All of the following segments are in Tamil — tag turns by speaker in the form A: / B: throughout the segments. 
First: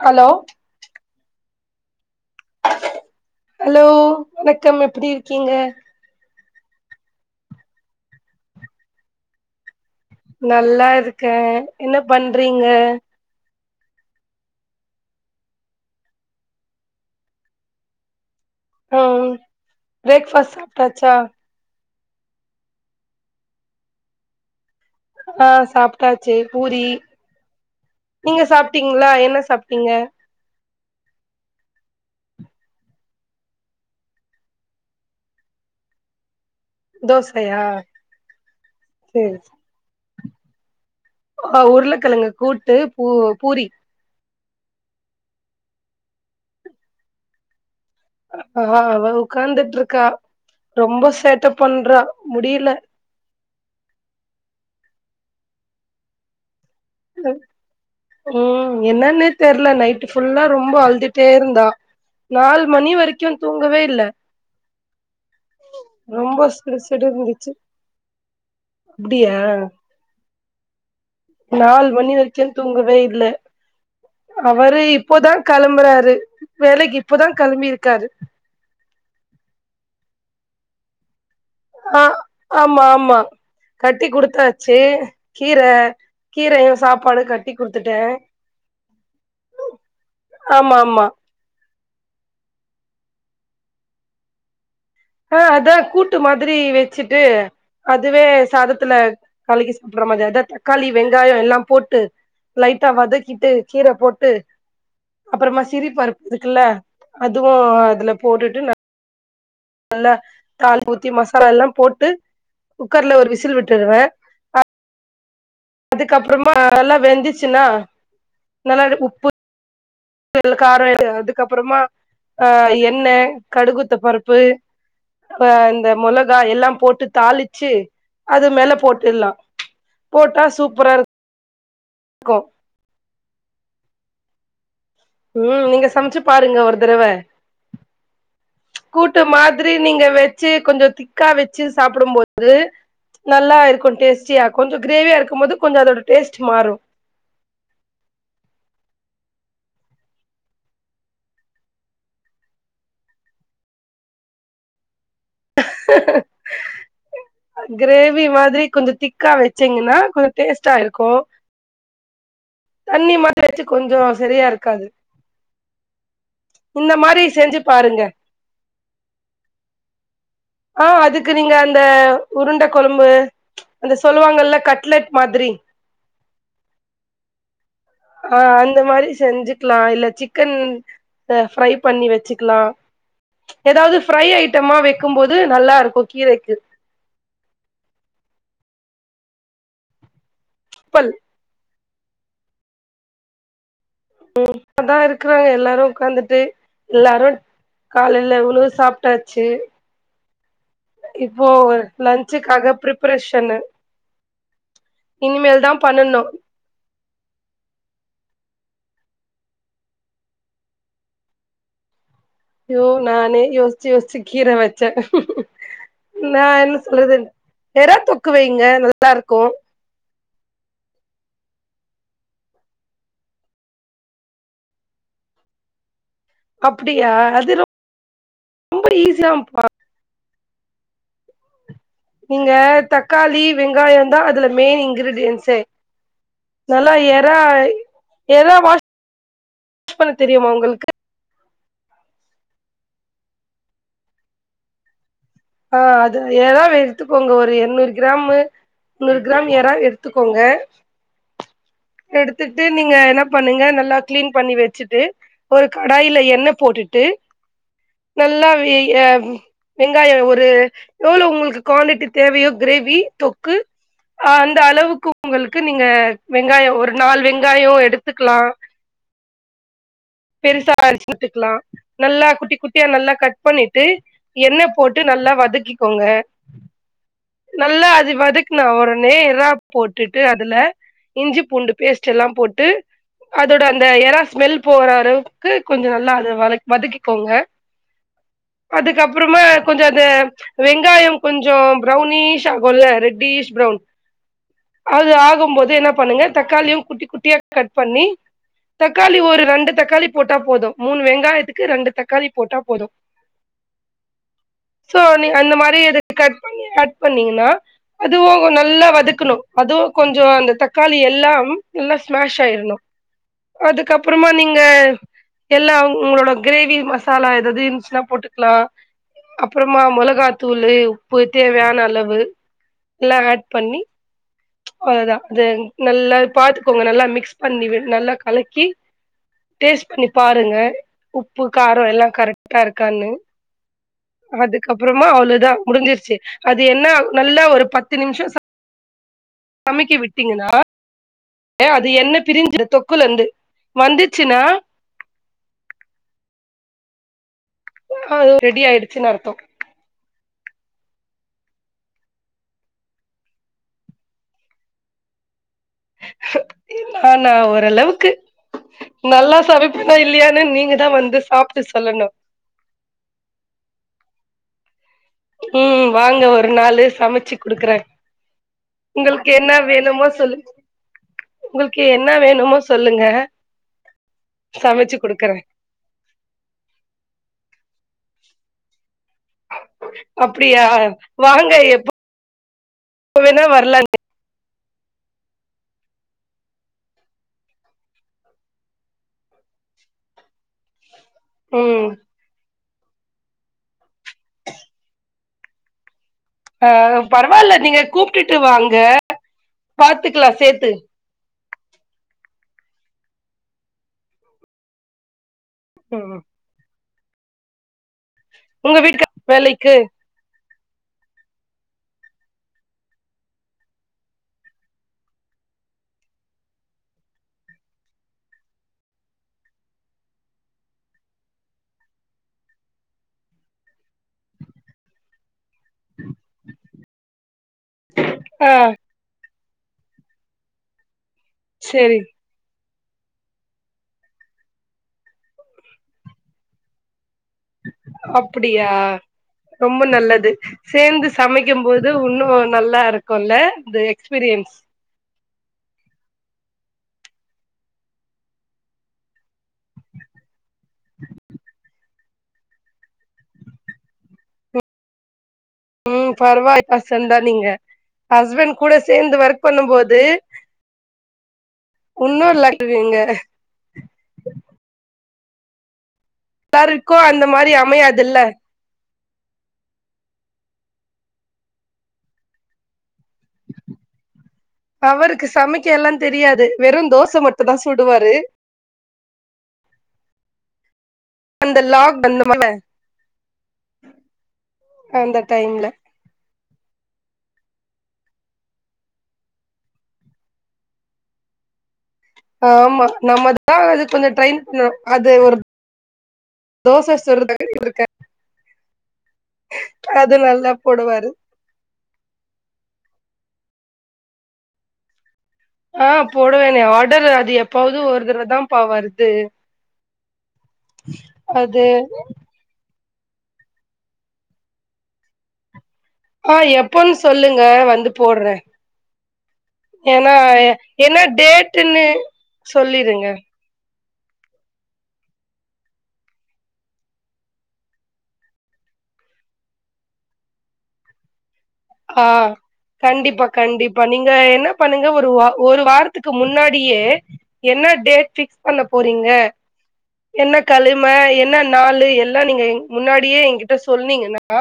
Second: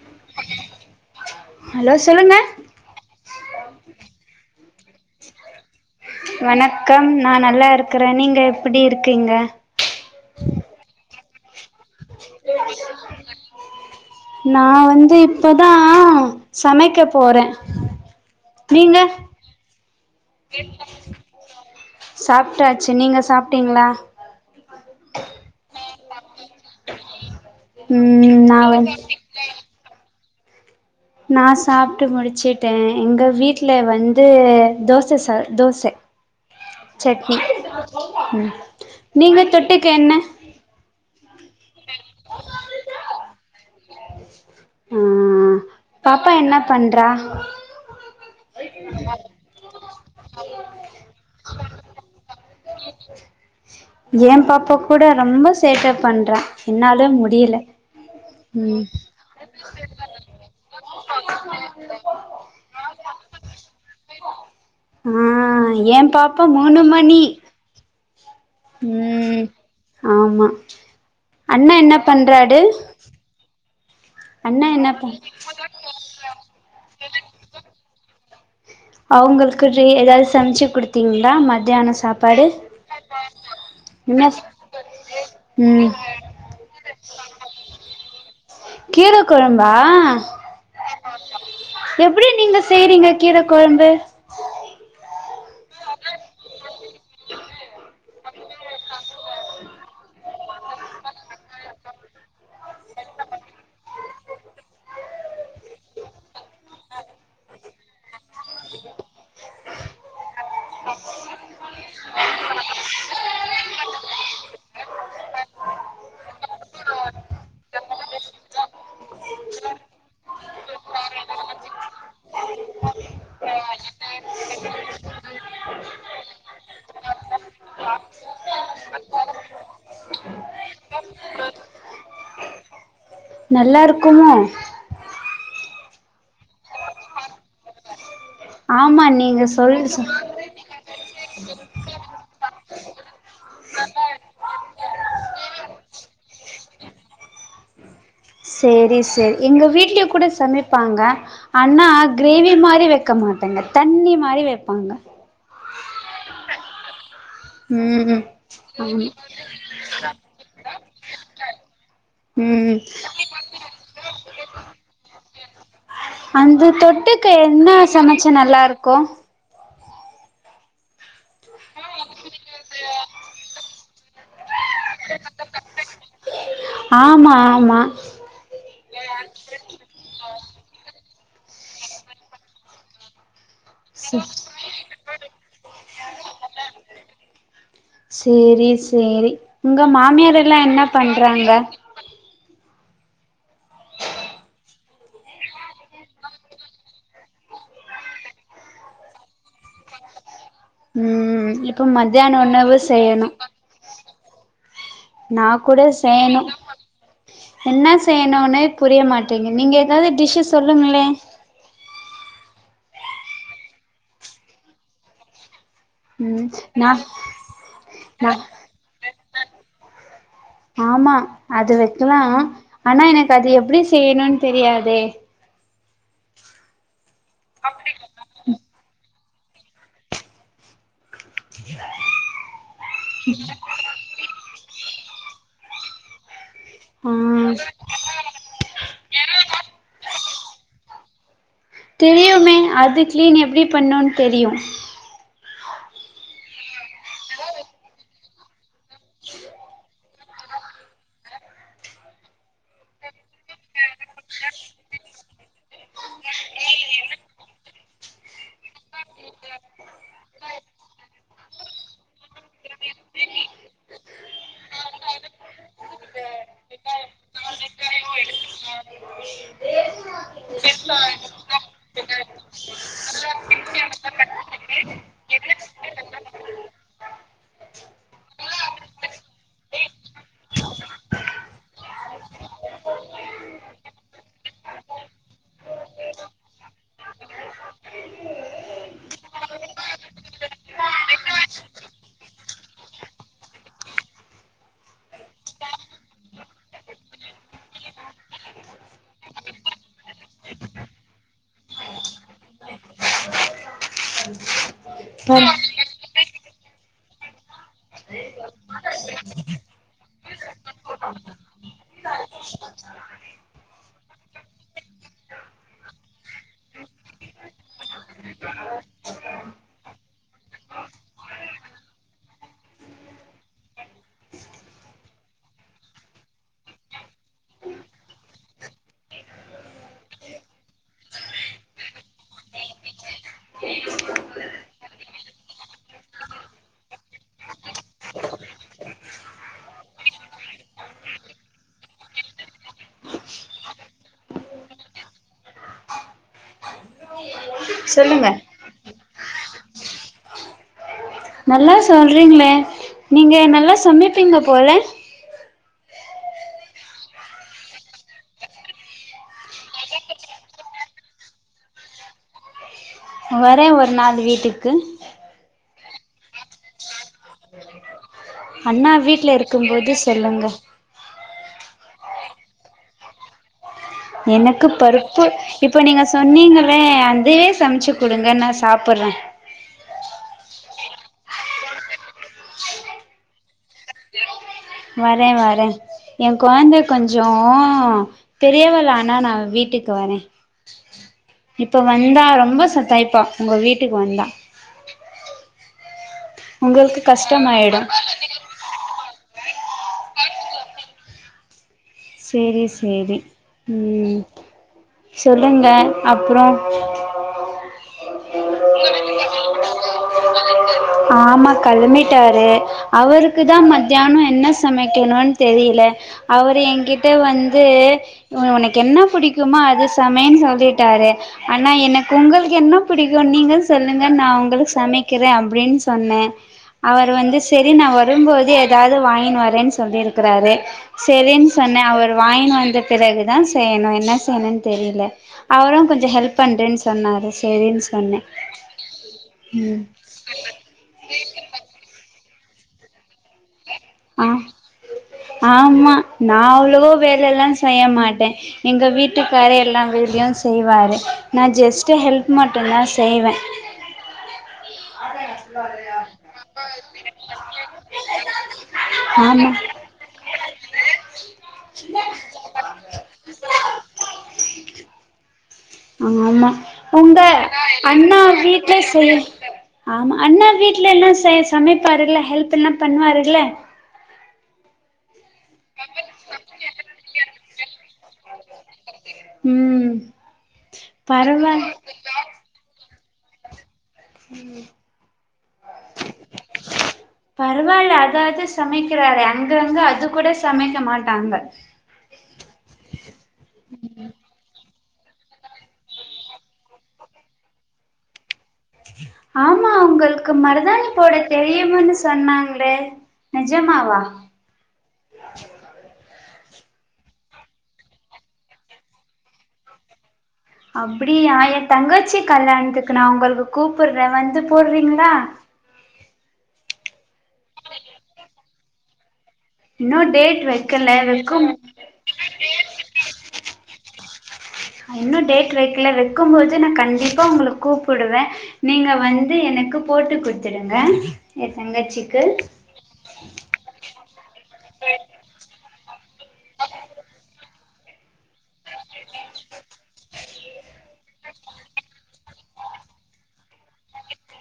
A: ஹலோ
B: ஹலோ சொல்லுங்க
A: ஹலோ வணக்கம் எப்டி இருக்கீங்க
B: வணக்கம் நா நல்லா இருக்கறே நீங்க எப்டி இருக்கீங்க
A: நல்லா இருக் க என்ன பண்றீங்க
B: நா வந்து இப்பதா சமைக்க போறே நீங்க
A: ஓ பிரேக்பாஸ்ட் சாப்ட்டாச்சா
B: சாப்ட்டாச்சு நீங்க சாப்ட்டீங்களா
A: ஆ சாப்ட்டா சே பூரி
B: ம்
A: நீங்க
B: நா வந்து
A: சாப்ட்டீங்களா என்ன சாப் நீங்க
B: நா சாப்பிட்டு முடிச்சுட்டே எங்க வீட்ல வந்து தோச சார் தோச சட்னி
A: தோசையா
B: ம்
A: சேரி
B: நீங்க தொட்டுக்க என்ன [inaudible]
A: ஆ உருளக்கிழங்க கூட்டு பூ பூரி
B: ஆ பாப்பா என்ன பண்றா
A: ஆ அவ உக்காந்துட்டு இருக்கா ரொம்ப சேட்ட பண்றா முடியல
B: எ பாப்பா கூட ரொம்ப சேட்ட பண்றா என்னால முடியல
A: ம் என்னனே தெர்ல நைட்டுஃபுல்லா ரொம்ப அழு தேர்ந்தா நாலு மணி வரைக் க்யு தூங்கவே இல்ல
B: ஆ ஏ பாப்பா
A: ரொம்ப சிடு சிடு
B: மூனுமணி
A: இருந்துச்சு அப்டியா
B: ம் ஆமா அண்ணா
A: நாலு
B: என்ன
A: மணி வரைக்கு
B: பண்றாரு
A: தூங்கவே இல்ல
B: அண்ணா
A: அவரு
B: என்ன பண்
A: இப்பதா கெளம்புறாரு வேலைக்கு இப்பதா கெளம்பிருக் க்காரு
B: அவங்களுக்கு ரே எதாது சமச்சி குடுத்தீங்க
A: ஆ ஆமா ஆமா கட்டி
B: என்ன
A: குடுத்தாச்சி கீர
B: ம்
A: கீரையு சாப்பாடுகட்டி குடுத்துட்டே
B: கீர கொழம்பா
A: ஆமா ஆமா
B: எப்பிடி நீங்க செய்றீங்க கீர கொழம்பு
A: ஆ அதா கூட்டு மாரி வச்சிட்டு அதுவே சாதத்துல கலிக்கி சாப்பிற மாரி அதா தக்காளி வெங்காயோ எல்லா போட்டு லைட்டா வதக்கிட்டு கீர போட்டு அப்புறமா சிரி பருப்பு இருக்குல்ல அதுவுஅதுல போட்டுட்டு நல்லா தாளிப்புத்தி மசாலா எல்லா போட்டு குக்கர்ல ஒரு விசில் விட்டுவே அதுக்கப்புறமா நல்லா வெந்துச்சுனா நல்லா இது உப்பு உப்பு எ கார எ அதுக்கப்புறமா அ எண்ணெ கடுககுத்தபருப்பு அ இந்த மொளகா எல்லா போட்டு தாளிச்சு அது மேல போட்டுடலா போட்டா சூப்பரா இரு கோ
B: நல்லா இருக்குமோ
A: ம் நீங்க சமச்சி பாருங்க ஒரு தரவ
B: ஆமா
A: கூட்டு
B: நீங்க
A: மாதிரி
B: சொல்
A: நீங்க வச்சி கொஞ்ச திக் க்கா வச்சி சாப்பிடும்போது நல்லா இருக்கு டேஸ்டியா கொஞ்சோ கிரேவியா இருக்கும்போது கொஞ்ச அதோட டேஸ்ட் மாறு
B: சேரி சேரி எங்க வீட்லியே கூட சமைப்பாங்க ஆனா கிரேவி மாரி வைக்க மாட்டேங் தண்ணி மாரி வைப்பாங்க ம்
A: கிரேவி மாதிரி கொஞ்சோ
B: ஆமா
A: திக்கா வச்சீங்கன்னா கொஞ்ச டேஸ்டா இருக்கு
B: ம்
A: தண்ணி மாரி வச்சி கொஞ்சோ செரியா இருக்காது
B: அந்த
A: இந்த மாரி
B: தொட்டுக்க
A: செஞ்சு
B: என்ன
A: பாருங்க
B: சமச்சா நல்லா இருக்கு
A: ஆ அதுக்கு நீங்க அந்த உருண்ட கொழம்பு அந்த சொல்லுவாங்கல கட்லெட் மாதிரி
B: ஆமா ஆமா
A: இந்த மாரி செஞ்சுக்கலா இல்ல சிக்கன்த ஃப்ரை பண்ணி வச்சிக்கலா எதாவது
B: ச
A: ஃப்ரை ஐட்டமா வைக் இருக்கும்போது நல்லா இருக்கு கீரைக்கு
B: சேரி சேரி உங்க மாமியார ல்ல என்ன
A: ப்பல்
B: பண்றாங்க
A: ம் இப்பதா இருக்கறாங்க எல்லாரு உக்காந்துட்டு எல்லாரு காலையல உணவு சாப்பிட்டாச்சி
B: இப்ப மத்தியான உணவு செய்யணு
A: ப்ரிப்பரேஷனு
B: நா
A: இனிமேல் தா
B: கூட
A: பண்ணணு
B: செய்யனு என்ன செய்யனுனே புரியமாட்டீங் நீங்க எதாவது டிஷ்ஷு சொல்லுங்களே
A: யோ நானே யோசிச்சு யோசிச்சு கீர வச்சே நா என்ன சொல்றது எறா தொக்கு
B: நா
A: வைங்க நல்லா இருக்கு கோ
B: ஆமா அது வக்கலா ஆனா எனக்கு அது எப்டி செய்யணும்னு தெரியாதே
A: அப்டியா அது ரொம் ரொம்படி ஈஸியாம்ப்பா நீங்க தக்காளி வெங்காய அந்த அதுல மெயினுங்கிறது இன்சைடு நல்லா
B: ஆ
A: எறா எறா வாஷ் இது பண்ண தெரியுமா உங்களுக்கு
B: தெரியுமே அது கிளீன் எப்டி பண்ணோன் தெரியு
A: ஆ அது எறாவ எடுத்துக்கோங்க ஒரு எந்நூறு கிராம் முன்னூறு கிராம் எறாவ எடுத்துக்கோங்க எடுத்துட்டு நீங்க என்ன பண்ணுங்க நல்லா கிளீன் பண்ணி வச்சுட்டு ஒரு கடாயில எண்ணெ போட்டுட்டு நல்லா வெங்காய ஒரு எவ்ளோ உங்களுக்கு குவான்டிட்டி தேவயோ கிரேவி தொக்கு அந்த அளவுக்கு உங்களுக்கு நீங்க வெங்காய ஒரு நாள் வெங்காய எடுத்துக்கலா பெருசாத்துக்கலா நல்லா குட்டி குட்டியா நல்லா கட் பண்ணிட்டு எண்ணெ போட்டு நல்லா வதக்கிக்கோங்க நல்லா அது வதக்கனா உடனே எறா போட்டுட்டு அதுல இஞ்சி பூண்டு பேஸ்ட் எல்லா போட்டு அதோட அந்த எற ஸ்மெல் போற ளவுக்கு கொஞ்ச நல்ல வதக்கிக்கோங்க அதுக்கப்பறமா கொஞ்ச வெங்காய கொஞ்ச ப்ரவுனீசா இருக்குல்ல ரெட்டிஸ் ப்ரவுன் அது ஆகும் போது என்ன பண்ணுங்க தக்காளிய குட்டி குட்டிய கட் பண்ணி தக்காளி ஒரு ரெண்டு தக்காளி போட்டா போது மூணு வெங்காயத்துக்கு ரெண்டு தக்காளி போட்டா போது சோ நீ
B: பர்
A: அந்த மாரி எது கட் பண்ணி கட் பண்ணிங்கனா அதுவு நல்லா வதக்கணு அதுவு கொஞ்ச அந்த தக்காளி எல்லா நல்லா ஸ்மேஸ் ஆயிரனு அதுக்கப்பறமா நீங் இங்க எல்லா உங்களோட கிரேவி மசாலா எதாது இருந்துச்சுனா போட்டுக்கலா அப்பறமா மொளகாத்தூள் உப்பு தேவையான அளவு எல்லா ஆட் பண்ணி அதா நல்லா பாத்துக்கோங்க நல்லா மிக்ஸ் பண்ணி நல்லா கலக்கி டேஸ்ட் பண்ணி பாருங்க உப்பு கார எல்லா கரெக்ட்டா இருக்கான்னு அதுக்கப்பறமா அவ்வளவுதா முடிஞ்சிருச்சு அது என்ன நல்லா ஒரு பத்து நிமிஷ சமைக்க விட்டீங்கன்னா அது எண்ணெ பிரிஞ்சு தொக்குல இருந்து வந்துச்சுனா ஆ
B: சொல்லுங்க
A: அது ரெடி ஆயடுது அச்சினு அர்த்தோ
B: நல்லா சொல்றீங்களே நீங்க நல்லா சமைப்பீங்க போல
A: நானா ஓரளவுக்கு நல்லா சமைப்பனா இல்லையானு நீங்கதா வந்து சாப்ட்டு சொல்லணு
B: வரே ஒரே ஒரு நாள் வீட்டுக்கு
A: ம் வாங்க ஒரு நாளு சமச்சு குடுக்குறே
B: அண்ணா
A: உங்களுக்கு
B: வீட்ல
A: என்ன
B: இருக்குபோது
A: வேணுமோ
B: செல்லுங்க
A: சொல்லுங்க உங்களுக்கு என்ன வேணுமோ சொல்லுங்க
B: எனக்கு
A: சமைச்சு
B: பருப்பு
A: குடுக்குறே
B: இப்ப நீங்க சொன்னீங்களே அதுவே சமைச்சு குடுங்க நா சாப்பறே
A: அப்டியா வாங்க எப்ப எப்பவேணா வரலனு
B: வரே வரே எ கொழந்த கொஞ்ச பெரியவள ஆனா நா வீட்டுக்கு வரே இப்ப
A: ம்
B: வந்தா ரொம்ப சத் டைப்பா உங்க வீட் டுக்கு வந்தா
A: ஆ
B: உங்களுக்கு
A: பரவால்ல நீங்க
B: கஷ்டமாயிடு
A: கூப்ட்டுட்டு வாங்க பாத்துக்கலா சேத்து
B: செரி செரி ம் சொல்லுங்க
A: ம்
B: அப்றோ ஓ
A: உங்க வீட்டுக்கார் வேலைக் க்கு
B: ஆமா கெளம்பிட்டாரு அவருக்குதா மத்யானோ என்ன சமைக்கணுன் தெரியல அவரு என்கிட்ட வந்து உ உனக்கு என்ன பிடிக்குமோ அது சமைன்னு சொல்லிட்டாரு ஆனா எனக்கு உங்களுக்கு என்ன பிடிக்கு நீங்க சொல்லுங்க நா உங்களுக்கு சமைக்கிறே அப்டின் சொன்னே அவர் வந்து செரி நா வரும்போது
A: ஆ
B: எதாவது வாங்கினு வ ரேன்னு சொல்லி இருக்கிறாரு செரின்னு சொன்னே
A: சேரி
B: அவர் வாங்கினு வந்து பிறகுதா செய்யணு என்ன செய்யணுன் தெரியல அவரு கொஞ்ச ஹெல்ப் பண்றேன்னு சொன்னாரு செரின்னு சொன்னே
A: அப்பிடியா
B: ம்
A: ரொம்ப நல்லது சேந்து சமைக்கும் போது உன்னு நல்லா இருக்கு இல்ல
B: ஆ ஆமா நா அவ்ளவு வேலெல்லா செய்ய மாட்டே எங்க வீட்டுக்காரு எல்லா வேலையு செய்வாரு நா ஜஸ்ட்டு ஹெல்ப் மட்டுந்தா செய்வே
A: ம் பரவாயில்ல பர்சன் தா நீங்க ஹஸ்பண்ட் கூட சேந்து
B: [unintelligible]
A: ஒர்க்
B: ஆமா
A: பண்ணும் போது உன்னு நல்லா ஆக்குவீங்க
B: ஆமா
A: எல்லாருக்கு
B: உங்க
A: அந்த மாரி
B: அண்ணா
A: அமையாதுல்ல
B: வீட்ல [unintelligible] ஆமா அண்ண வீட்ல எல்லா சே சமைப்பாருல்ல ஹெல்ப் எல்லா பண்ணுவாருல்ல
A: அவருக்கு சமைக்க எல்லாந் தெரியாது வெறு தோச மட்டுந்தா சுடுவாரு
B: ம்
A: அந்த
B: பரவால்
A: லாக் [inaudible] அந்த டைம்ல
B: பரவால்ல அதாது சமைக்கிறாரே அங்கங்க அது கூட சமைக்க மாட்டாங்க
A: ஆமா நம்மதா அது கொஞ்சோ ட்ரெயின் பண்ணு அது ஒரு தோசை சுரதா இருக்க
B: ஆமா
A: அது
B: உங்களுக்கு
A: நல்லா
B: மருதானி
A: போடுவாரு
B: போட தெரியும்ன்னு சொன்னாங்களே நெஜமாவா
A: ஆ போடவேனே ஆர்டர் அது எப்பாது ஒரு தடவதாபா வருது
B: அப்பிடியா ஏ
A: அது
B: தங்கச்சி கல்யாணத்துக் க்கு நா உங்களுக்கு கூப்புறே வந்து போறீங்களா
A: ஆ எப்போன்னு சொல்லுங்க வந்து போடறே
B: இன்னு
A: ஏனா
B: டேட் வெக்கல
A: என்ன
B: வெக்கும்
A: டேட்டுன்னு சொல்லிருங்க
B: இன்னு டேட் வைக்கல வைக்கும் போது நா கண்டிப்பா உங்களுக்கு கூப்புடுவே நீங்க வந்து எனக்கு போட்டு குடுத்துடுங்க எ
A: ஆ
B: தங்கச்சிக்கு
A: கண்டிப்பா கண்டிப்பா நீங் க என்ன பண்ணுங்க ஒரு வா ஒரு வாரத்துக்கு முன்னாடியே என்ன டேட் ஃபிக்ஸ் பண்ண போறீங்க என்ன கழமை என்ன நாள் எல்லா முன்னாடியே ஏங்கிட்ட சொன்னீங்கன்னா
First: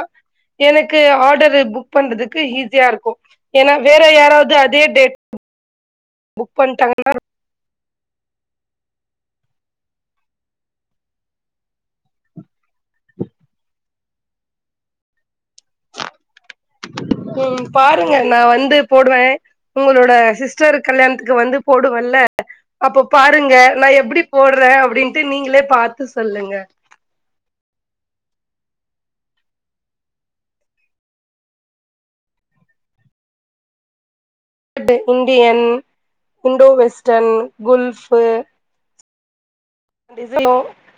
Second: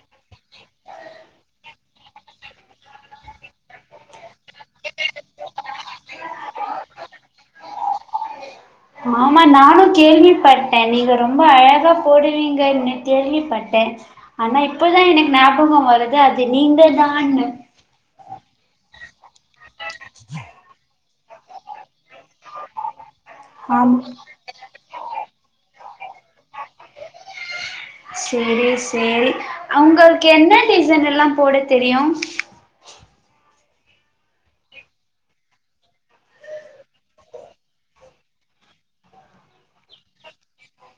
A: எனக்கு ஆடரு புக் பண்றதுக்கு ஈஸியா இருக்கு ஏன்னா வேற யாராவது அதே டேட் புக் பண்ணட்டாங்கனா
B: ஆமா நானு கேள்விப்பட்டே நீங்க ரொம்ப அழகா போடுவீங்கனு கேள்விப்பட்டே ஆனா இப்பதா எனக்கு ஞாபகம் வருது அது நீங்கதானு
A: ங்க நா வந்து போடுவே உங்களோட சிஸ்டர் கல்யாணத்துக்கு வந்து போடுவேன்ல்ல அப்ப வந்து பாருங்க நா
B: ஆமா
A: எப்பிடி போடுறே அப்பி டின்ட்டு நீங்களே பாத்து சொல்லுங்க
B: சேரி சேரி அவங்களுக்கு என்ன டிசைன் எல்லா போட தெரியு
A: ட்டு Indian Indo western Gulf design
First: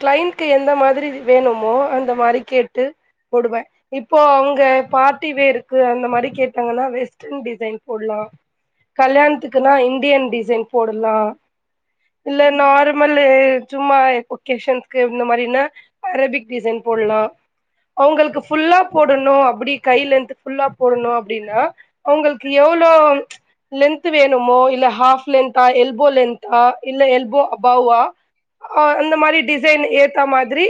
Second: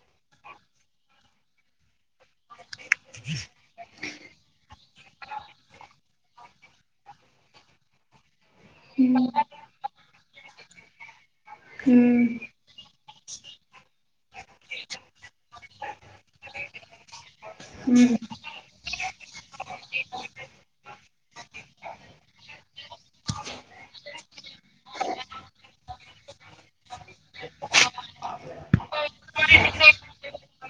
A: கிளைண்ட்கு எந்த மாதிரி வேணுமோ அந்த மாரி கேட்டு போடுவே இப்போ அவங்க பார்ட்டி வேருக்கு அந்த மாரி கேட்டாங்கன்னா வெஸ்டர்ன் டிசைன் போடலா
B: ம்
A: கல்யாணத்துக்குன்னா இந்தியன் டிசைன் போடலா
B: ம்
A: இல்ல நார்மலு சும்மா ஒகேஷஸ்கு இந்த மாரினா அரபிக் டிசைன் போடலா
B: ம்
A: அவங்களுக்கு ஃபுல்லா போடணு அப்பிடி கை லென்த் ஃபுல்லா போடணு அப்பிடின்னா அவங்களுக்கு எவ்ளோ லென்த் வேணுமோ இல்ல ஹாப் லெந்தா எல்போ லென்தா இல்ல எல்போ அபவ்வா ஆ அந்த மாரி டிசைன் ஏத்தா மாதிரி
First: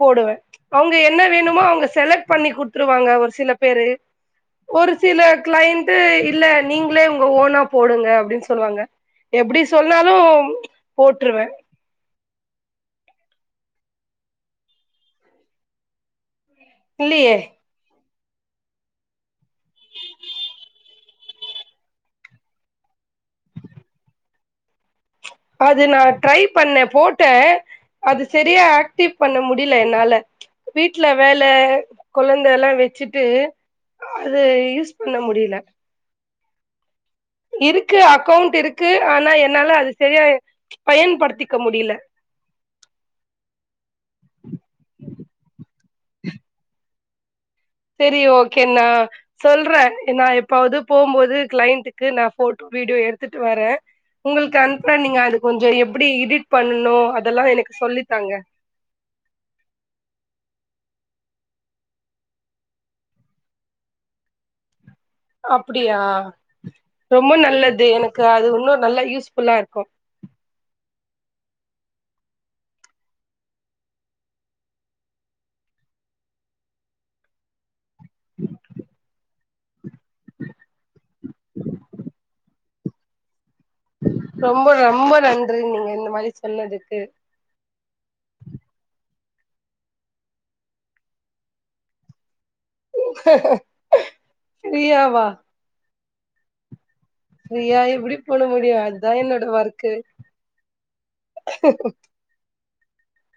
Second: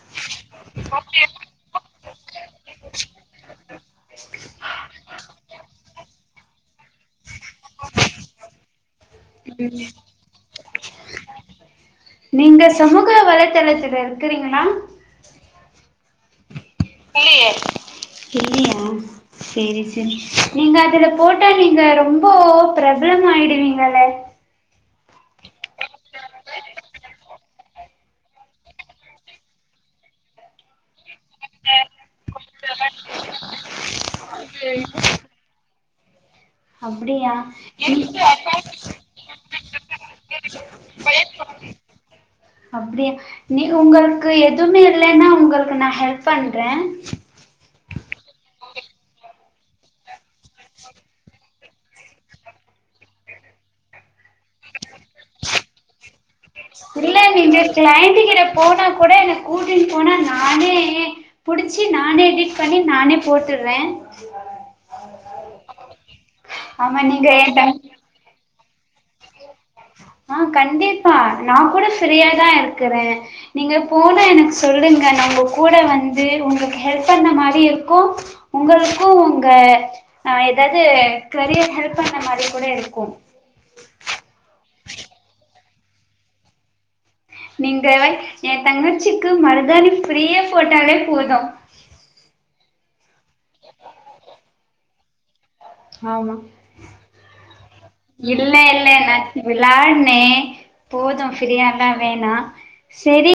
A: போடுவே அவங்க என்ன வேணுமோ அவங்க செலக்ட் பண்ணி குடுத்துருவாங்க ஒரு சில பேரு ஒரு சில கிளைண்ட் இல்ல நீங்களே உங்க ஓனா போடுங்க அப்பிடின்னு சொல்லுவாங்க எப்பிடி சொன்னாலு போட்டுருவே
B: நீங்க சமூக வலைத்தளத்தல இருக்கிறீங்களா
A: இல்லியே
B: இல்லையா சேரி சேரி நீங்க அதுல போட்டா நீங்க ரொம்ப பிரப்ளம் ஆயிடுவீங்கள
A: அது நா ட்ரை பண்ணே போட்ட அது சரியா ஆக்டிவ் பண்ண முடியல என்னால வீட்டுல வேல குழந்த எல்லா வச்சுட்டு அது யூஸ் பண்ண முடியல
B: அப்டியா
A: இருக்கு அக்கவுண்ட் இருக்கு ஆனா எ ன்னால அது சரியா பயன்படுத்திக்க முடில
B: அப்பிடியா நீ உங்களுக்கு எதுவுமே இல்லைன்னா உங்களுக்கு நா ஹெல்ப் பண்றே
A: செரி ஓகே நா சொல்றே நா எப்பாவது போம்போது கிளைண்ட்டக்கு நா போட்டு வீடியோ எடுத்துட்டு வரேன் உங்களுக்கு அனுப்புறே நீங்க அது கொஞ்சோ எப்படி இடிட் பண்ண
B: இல்ல இந்த கிளைண்ட கிட்ட போனா கூட என்ன கூடின்னு போனா நானே ஏ புடிச்சி நானே எடிட் பண்ணி நானே போட்டுறே
A: அப்டியா
B: ஆமா நீங்க
A: ரொம்ப
B: என் தங்
A: நல்லது எனக்கு அது ஒ இன்னு நல்ல யூஸ்ஃபுல்லா இருக்கு
B: ஆ கண்டிப்பா நா கூட ஃப்ரீயா தா இருக்குறே நீங்க போனா எனக்கு சொல்லுங்க நா உங்க கூட வந்து உங்களுக்கு ஹெல்ப் பண்ண மாரியு இருக்கு உங்களுக்கு உங்க ஆ ஏதாது கரியர் ஹெல்ப் பண்ண மாரி கூட இருக்கு கும்
A: நன்றிங்க இந்த மாதிரி சொன்னதுக்கு
B: நீங்க எ தங்கச்சி க்கு மருதாணி ஃபிரீயா போட்டாவே போது
A: ஃப்ரியா வா
B: ஆமா
A: எப்டி பண்ண
B: இல்ல
A: முடியு
B: இல்ல
A: அதுதா
B: நா
A: என்னோட ஒர்க்கு
B: விளான்னே போது ஃபிரீயால்லா வேணா செரி